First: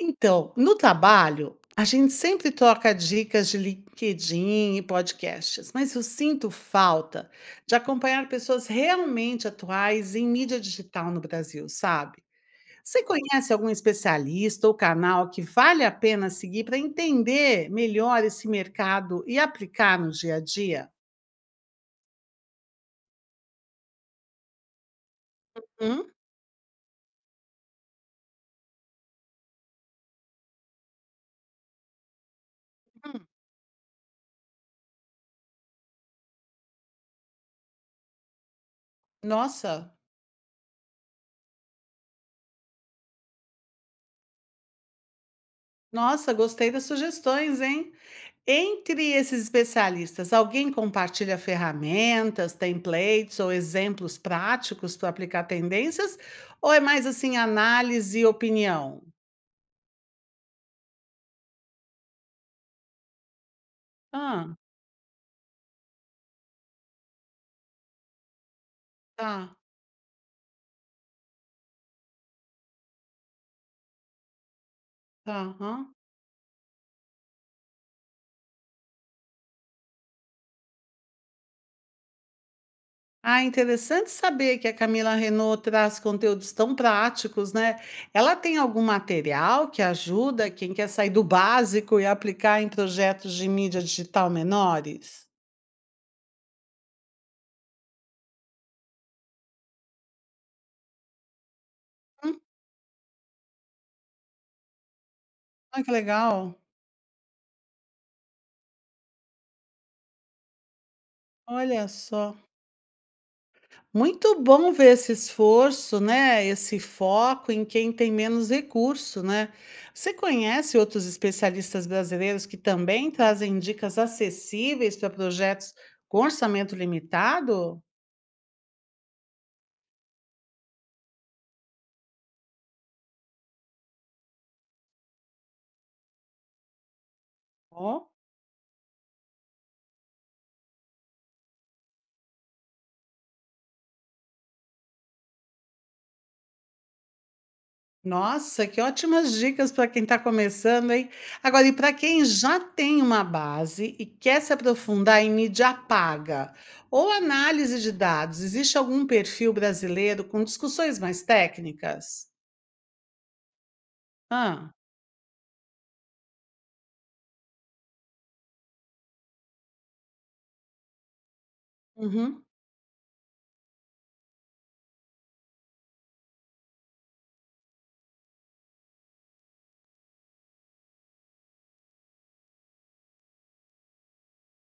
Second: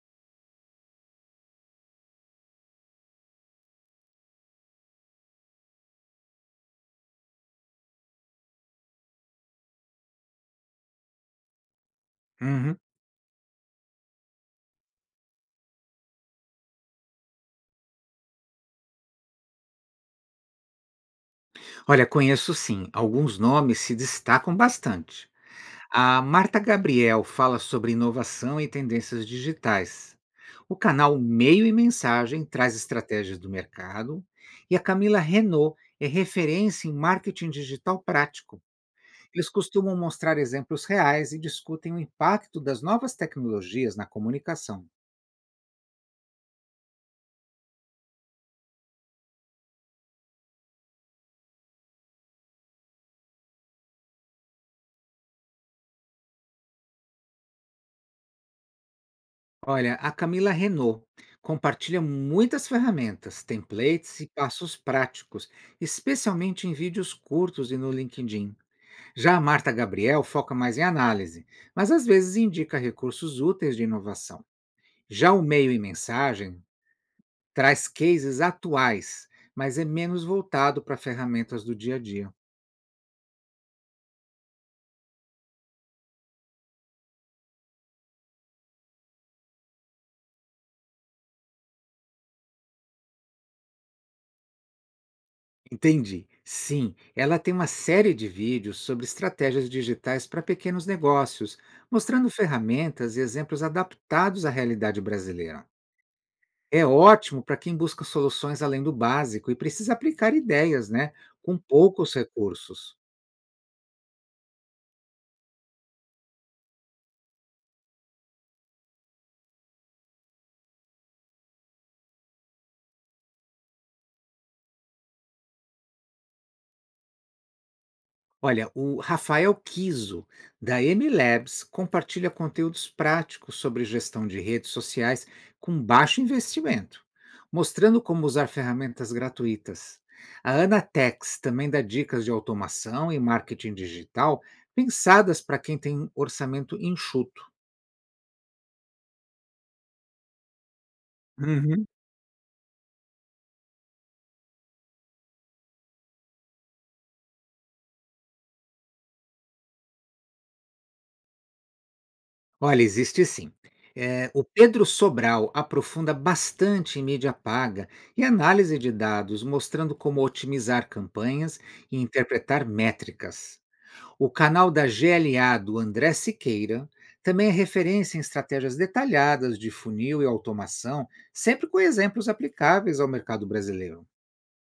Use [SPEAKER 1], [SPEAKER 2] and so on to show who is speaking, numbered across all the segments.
[SPEAKER 1] Então, no trabalho, a gente sempre troca dicas de LinkedIn e podcasts, mas eu sinto falta de acompanhar pessoas realmente atuais em mídia digital no Brasil, sabe?
[SPEAKER 2] Uhum.
[SPEAKER 1] Você conhece algum especialista ou canal que vale a pena seguir para entender melhor esse mercado e aplicar no dia a dia?
[SPEAKER 2] Olha, conheço sim, alguns nomes se destacam bastante.
[SPEAKER 1] Hum?
[SPEAKER 2] A Marta Gabriel fala sobre inovação e tendências digitais. O canal Meio e Mensagem traz estratégias do mercado. E a Camila Renault é referência em marketing digital prático. Eles
[SPEAKER 1] Nossa,
[SPEAKER 2] costumam mostrar exemplos reais e discutem o impacto das novas tecnologias na comunicação.
[SPEAKER 1] nossa, gostei das sugestões, hein? Entre esses especialistas, alguém compartilha ferramentas, templates ou exemplos práticos para aplicar tendências? Ou é mais assim, análise e opinião?
[SPEAKER 2] Olha, a Camila Renault compartilha muitas ferramentas, templates e
[SPEAKER 1] Ah,
[SPEAKER 2] passos práticos, especialmente em vídeos curtos e no LinkedIn. Já a
[SPEAKER 1] tá,
[SPEAKER 2] Marta Gabriel foca mais em análise, mas às vezes indica recursos úteis de inovação.
[SPEAKER 1] tá.
[SPEAKER 2] Já o Meio e
[SPEAKER 1] Aham.
[SPEAKER 2] Mensagem traz cases atuais, mas é menos voltado para ferramentas do dia a dia.
[SPEAKER 1] Ah, interessante saber que a Camila Renault traz conteúdos tão práticos, né? Ela tem algum material que ajuda quem quer sair do básico e aplicar em projetos de mídia digital menores?
[SPEAKER 2] Entendi. Sim, ela tem uma série de vídeos sobre estratégias digitais para pequenos negócios, mostrando
[SPEAKER 1] Hum,
[SPEAKER 2] ferramentas e exemplos adaptados à realidade brasileira.
[SPEAKER 1] ah, que legal.
[SPEAKER 2] É ótimo para quem busca soluções além do básico e precisa aplicar ideias, né, com
[SPEAKER 1] Olha
[SPEAKER 2] poucos
[SPEAKER 1] só.
[SPEAKER 2] recursos.
[SPEAKER 1] Muito bom ver esse esforço, né, esse foco em quem tem menos recurso, né. Você conhece outros especialistas brasileiros que também trazem dicas acessíveis para projetos com orçamento limitado?
[SPEAKER 2] Olha, o Rafael Kiso, da M Labs compartilha conteúdos práticos sobre gestão de redes sociais com baixo investimento, mostrando
[SPEAKER 1] Ó,
[SPEAKER 2] como usar ferramentas gratuitas. A Ana Tex também dá dicas de automação e marketing digital pensadas para quem tem um orçamento enxuto.
[SPEAKER 1] nossa, que ótimas dicas para quem está começando, hein. Agora, e
[SPEAKER 2] Uhum.
[SPEAKER 1] para quem já tem uma base e quer se aprofundar em mídia paga ou análise de dados, existe algum perfil brasileiro com discussões mais técnicas?
[SPEAKER 2] Olha, existe sim. O
[SPEAKER 1] Hã?
[SPEAKER 2] Pedro Sobral aprofunda bastante em mídia paga e análise de dados, mostrando como otimizar campanhas e
[SPEAKER 1] Uhum.
[SPEAKER 2] interpretar métricas. O canal da GLA do André Siqueira também é referência em estratégias detalhadas de funil e automação, sempre com exemplos aplicáveis ao mercado brasileiro.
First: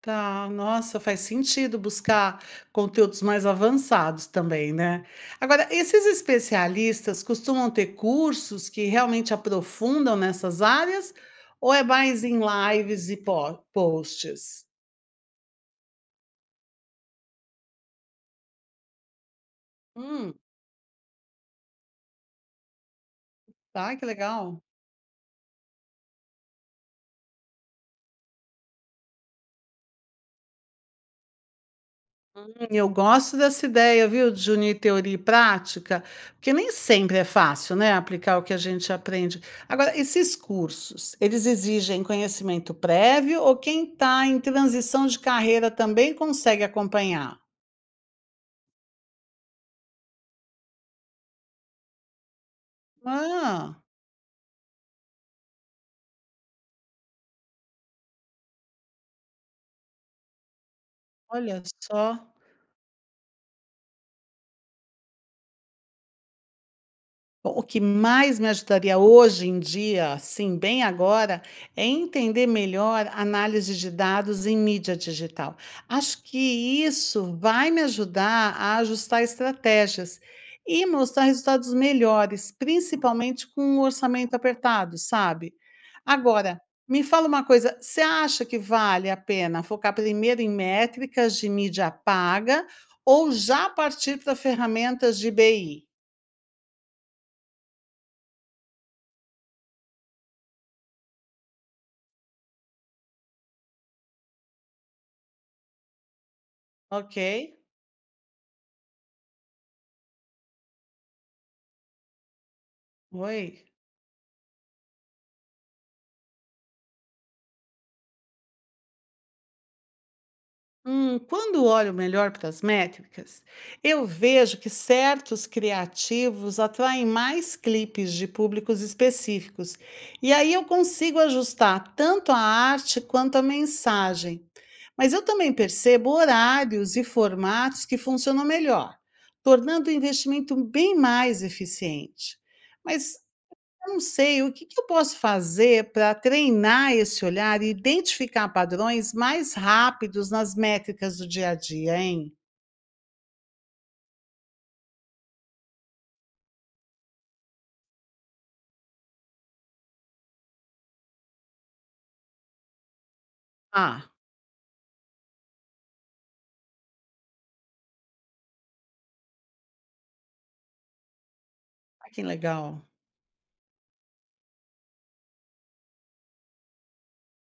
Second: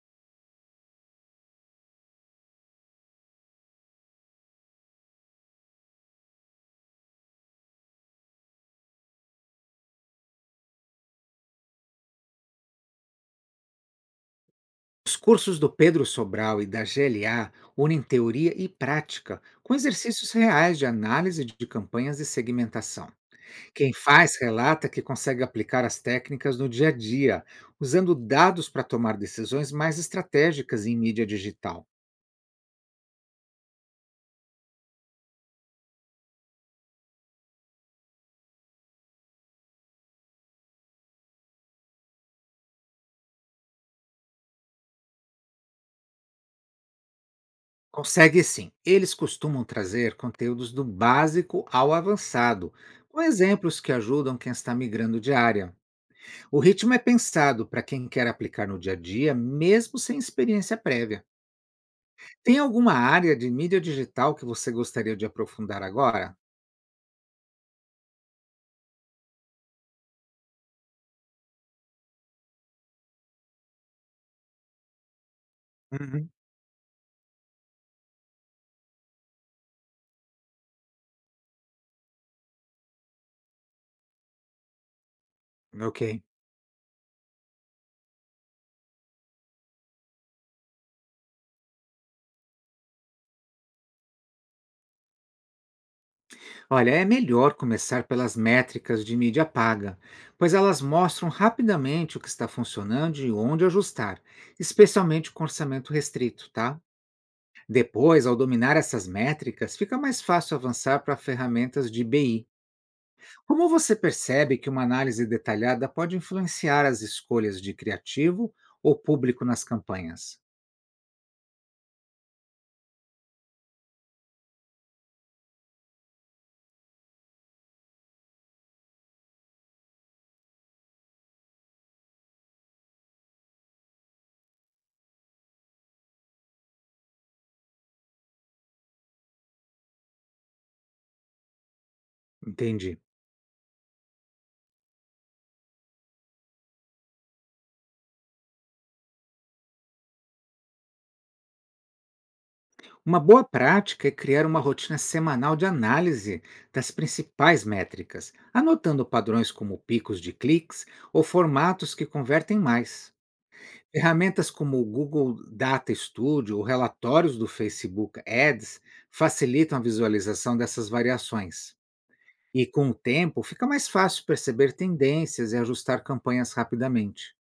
[SPEAKER 1] Tá, nossa, faz sentido buscar conteúdos mais avançados também, né? Agora, esses especialistas costumam ter cursos que realmente aprofundam nessas áreas, ou é mais em lives e posts?
[SPEAKER 2] Os cursos do Pedro Sobral e da GLA unem teoria e prática, com exercícios
[SPEAKER 1] Hum,
[SPEAKER 2] reais de análise de campanhas e segmentação. Quem
[SPEAKER 1] tá, que
[SPEAKER 2] faz
[SPEAKER 1] legal.
[SPEAKER 2] relata que consegue aplicar as técnicas no dia a dia, usando dados para tomar decisões mais estratégicas em mídia digital.
[SPEAKER 1] Eu gosto dessa ideia, viu, de unir teoria e prática, porque nem sempre é fácil, né, aplicar o que a gente aprende. Agora, esses cursos, eles exigem conhecimento prévio ou quem está em transição de carreira também consegue acompanhar?
[SPEAKER 2] Consegue sim. Eles costumam trazer conteúdos do básico ao avançado, com exemplos
[SPEAKER 1] Ah,
[SPEAKER 2] que ajudam quem está migrando de área. O ritmo é pensado para quem quer aplicar no dia a dia, mesmo sem experiência prévia.
[SPEAKER 1] olha só.
[SPEAKER 2] Tem alguma área de mídia digital que você gostaria de aprofundar agora?
[SPEAKER 1] Bom, o que mais me ajudaria hoje em dia, sim, bem agora, é entender melhor análise de dados em mídia digital. Acho
[SPEAKER 2] Uhum.
[SPEAKER 1] que isso vai me ajudar a ajustar estratégias e mostrar resultados melhores, principalmente com um orçamento apertado, sabe?
[SPEAKER 2] Ok.
[SPEAKER 1] Agora, me fala uma coisa, você acha que vale a pena focar primeiro em métricas de mídia paga ou já partir para ferramentas de BI?
[SPEAKER 2] Olha, é melhor começar pelas métricas de mídia paga, pois elas mostram rapidamente o que está funcionando e onde ajustar, especialmente com orçamento restrito, tá?
[SPEAKER 1] Ok?
[SPEAKER 2] Depois, ao dominar essas métricas, fica mais fácil avançar para ferramentas de BI.
[SPEAKER 1] Oi.
[SPEAKER 2] Como você percebe que uma análise detalhada pode influenciar as escolhas de criativo ou público nas campanhas?
[SPEAKER 1] Quando olho melhor para as métricas, eu vejo que certos criativos atraem mais clipes de públicos específicos. E aí eu consigo ajustar tanto a arte quanto a mensagem. Mas eu também percebo horários e formatos que funcionam melhor, tornando o investimento bem mais eficiente.
[SPEAKER 2] Entendi.
[SPEAKER 1] Mas não sei, o que que eu posso fazer para treinar esse olhar e identificar padrões mais rápidos nas métricas do dia a dia, hein?
[SPEAKER 2] Uma boa prática é criar uma rotina semanal de análise das principais métricas, anotando padrões como picos de cliques ou formatos que convertem mais.
[SPEAKER 1] Ah,
[SPEAKER 2] Ferramentas como o Google Data Studio ou relatórios do Facebook Ads facilitam a visualização dessas variações.
[SPEAKER 1] que
[SPEAKER 2] E
[SPEAKER 1] legal.
[SPEAKER 2] com o tempo, fica mais fácil perceber tendências e ajustar campanhas rapidamente.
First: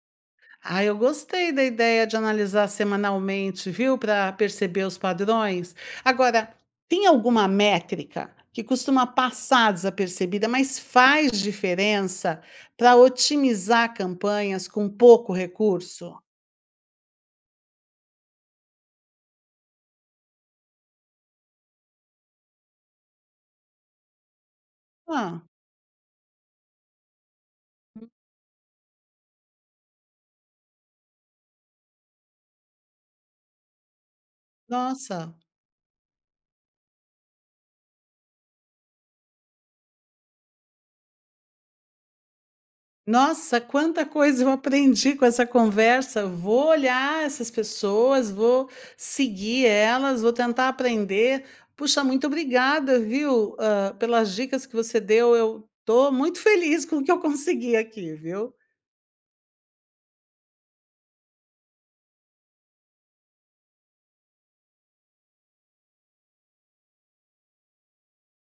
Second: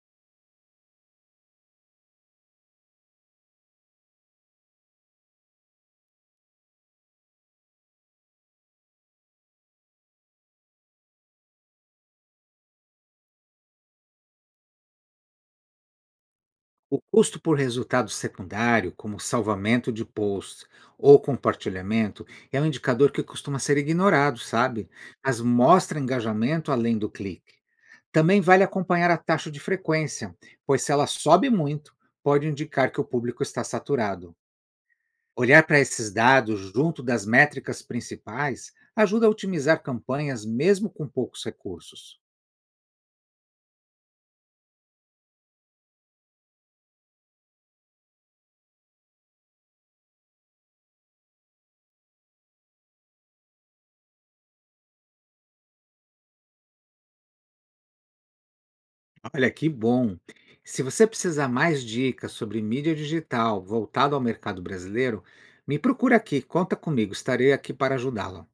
[SPEAKER 1] Ah, eu gostei da ideia de analisar semanalmente, viu, para perceber os padrões. Agora, tem alguma métrica que costuma passar desapercebida, mas faz diferença para otimizar campanhas com pouco recurso?
[SPEAKER 2] O custo por resultado secundário, como salvamento de posts ou compartilhamento, é um indicador que costuma ser ignorado, sabe? Mas
[SPEAKER 1] Ah,
[SPEAKER 2] mostra engajamento além do clique. Também vale acompanhar a taxa de frequência, pois se ela sobe muito, pode indicar que o público está saturado.
[SPEAKER 1] nossa.
[SPEAKER 2] Olhar para esses dados junto das métricas principais ajuda a otimizar campanhas mesmo com poucos recursos.
[SPEAKER 1] Nossa, quanta coisa eu aprendi com essa conversa. Vou olhar essas pessoas, vou seguir elas, vou tentar aprender. Puxa, muito obrigada, viu, pelas dicas que você deu. Eu tô muito feliz com o que eu consegui aqui, viu.
[SPEAKER 2] Olha, que bom! Se você precisar mais dicas sobre mídia digital voltado ao mercado brasileiro, me procura aqui, conta comigo, estarei aqui para ajudá-la.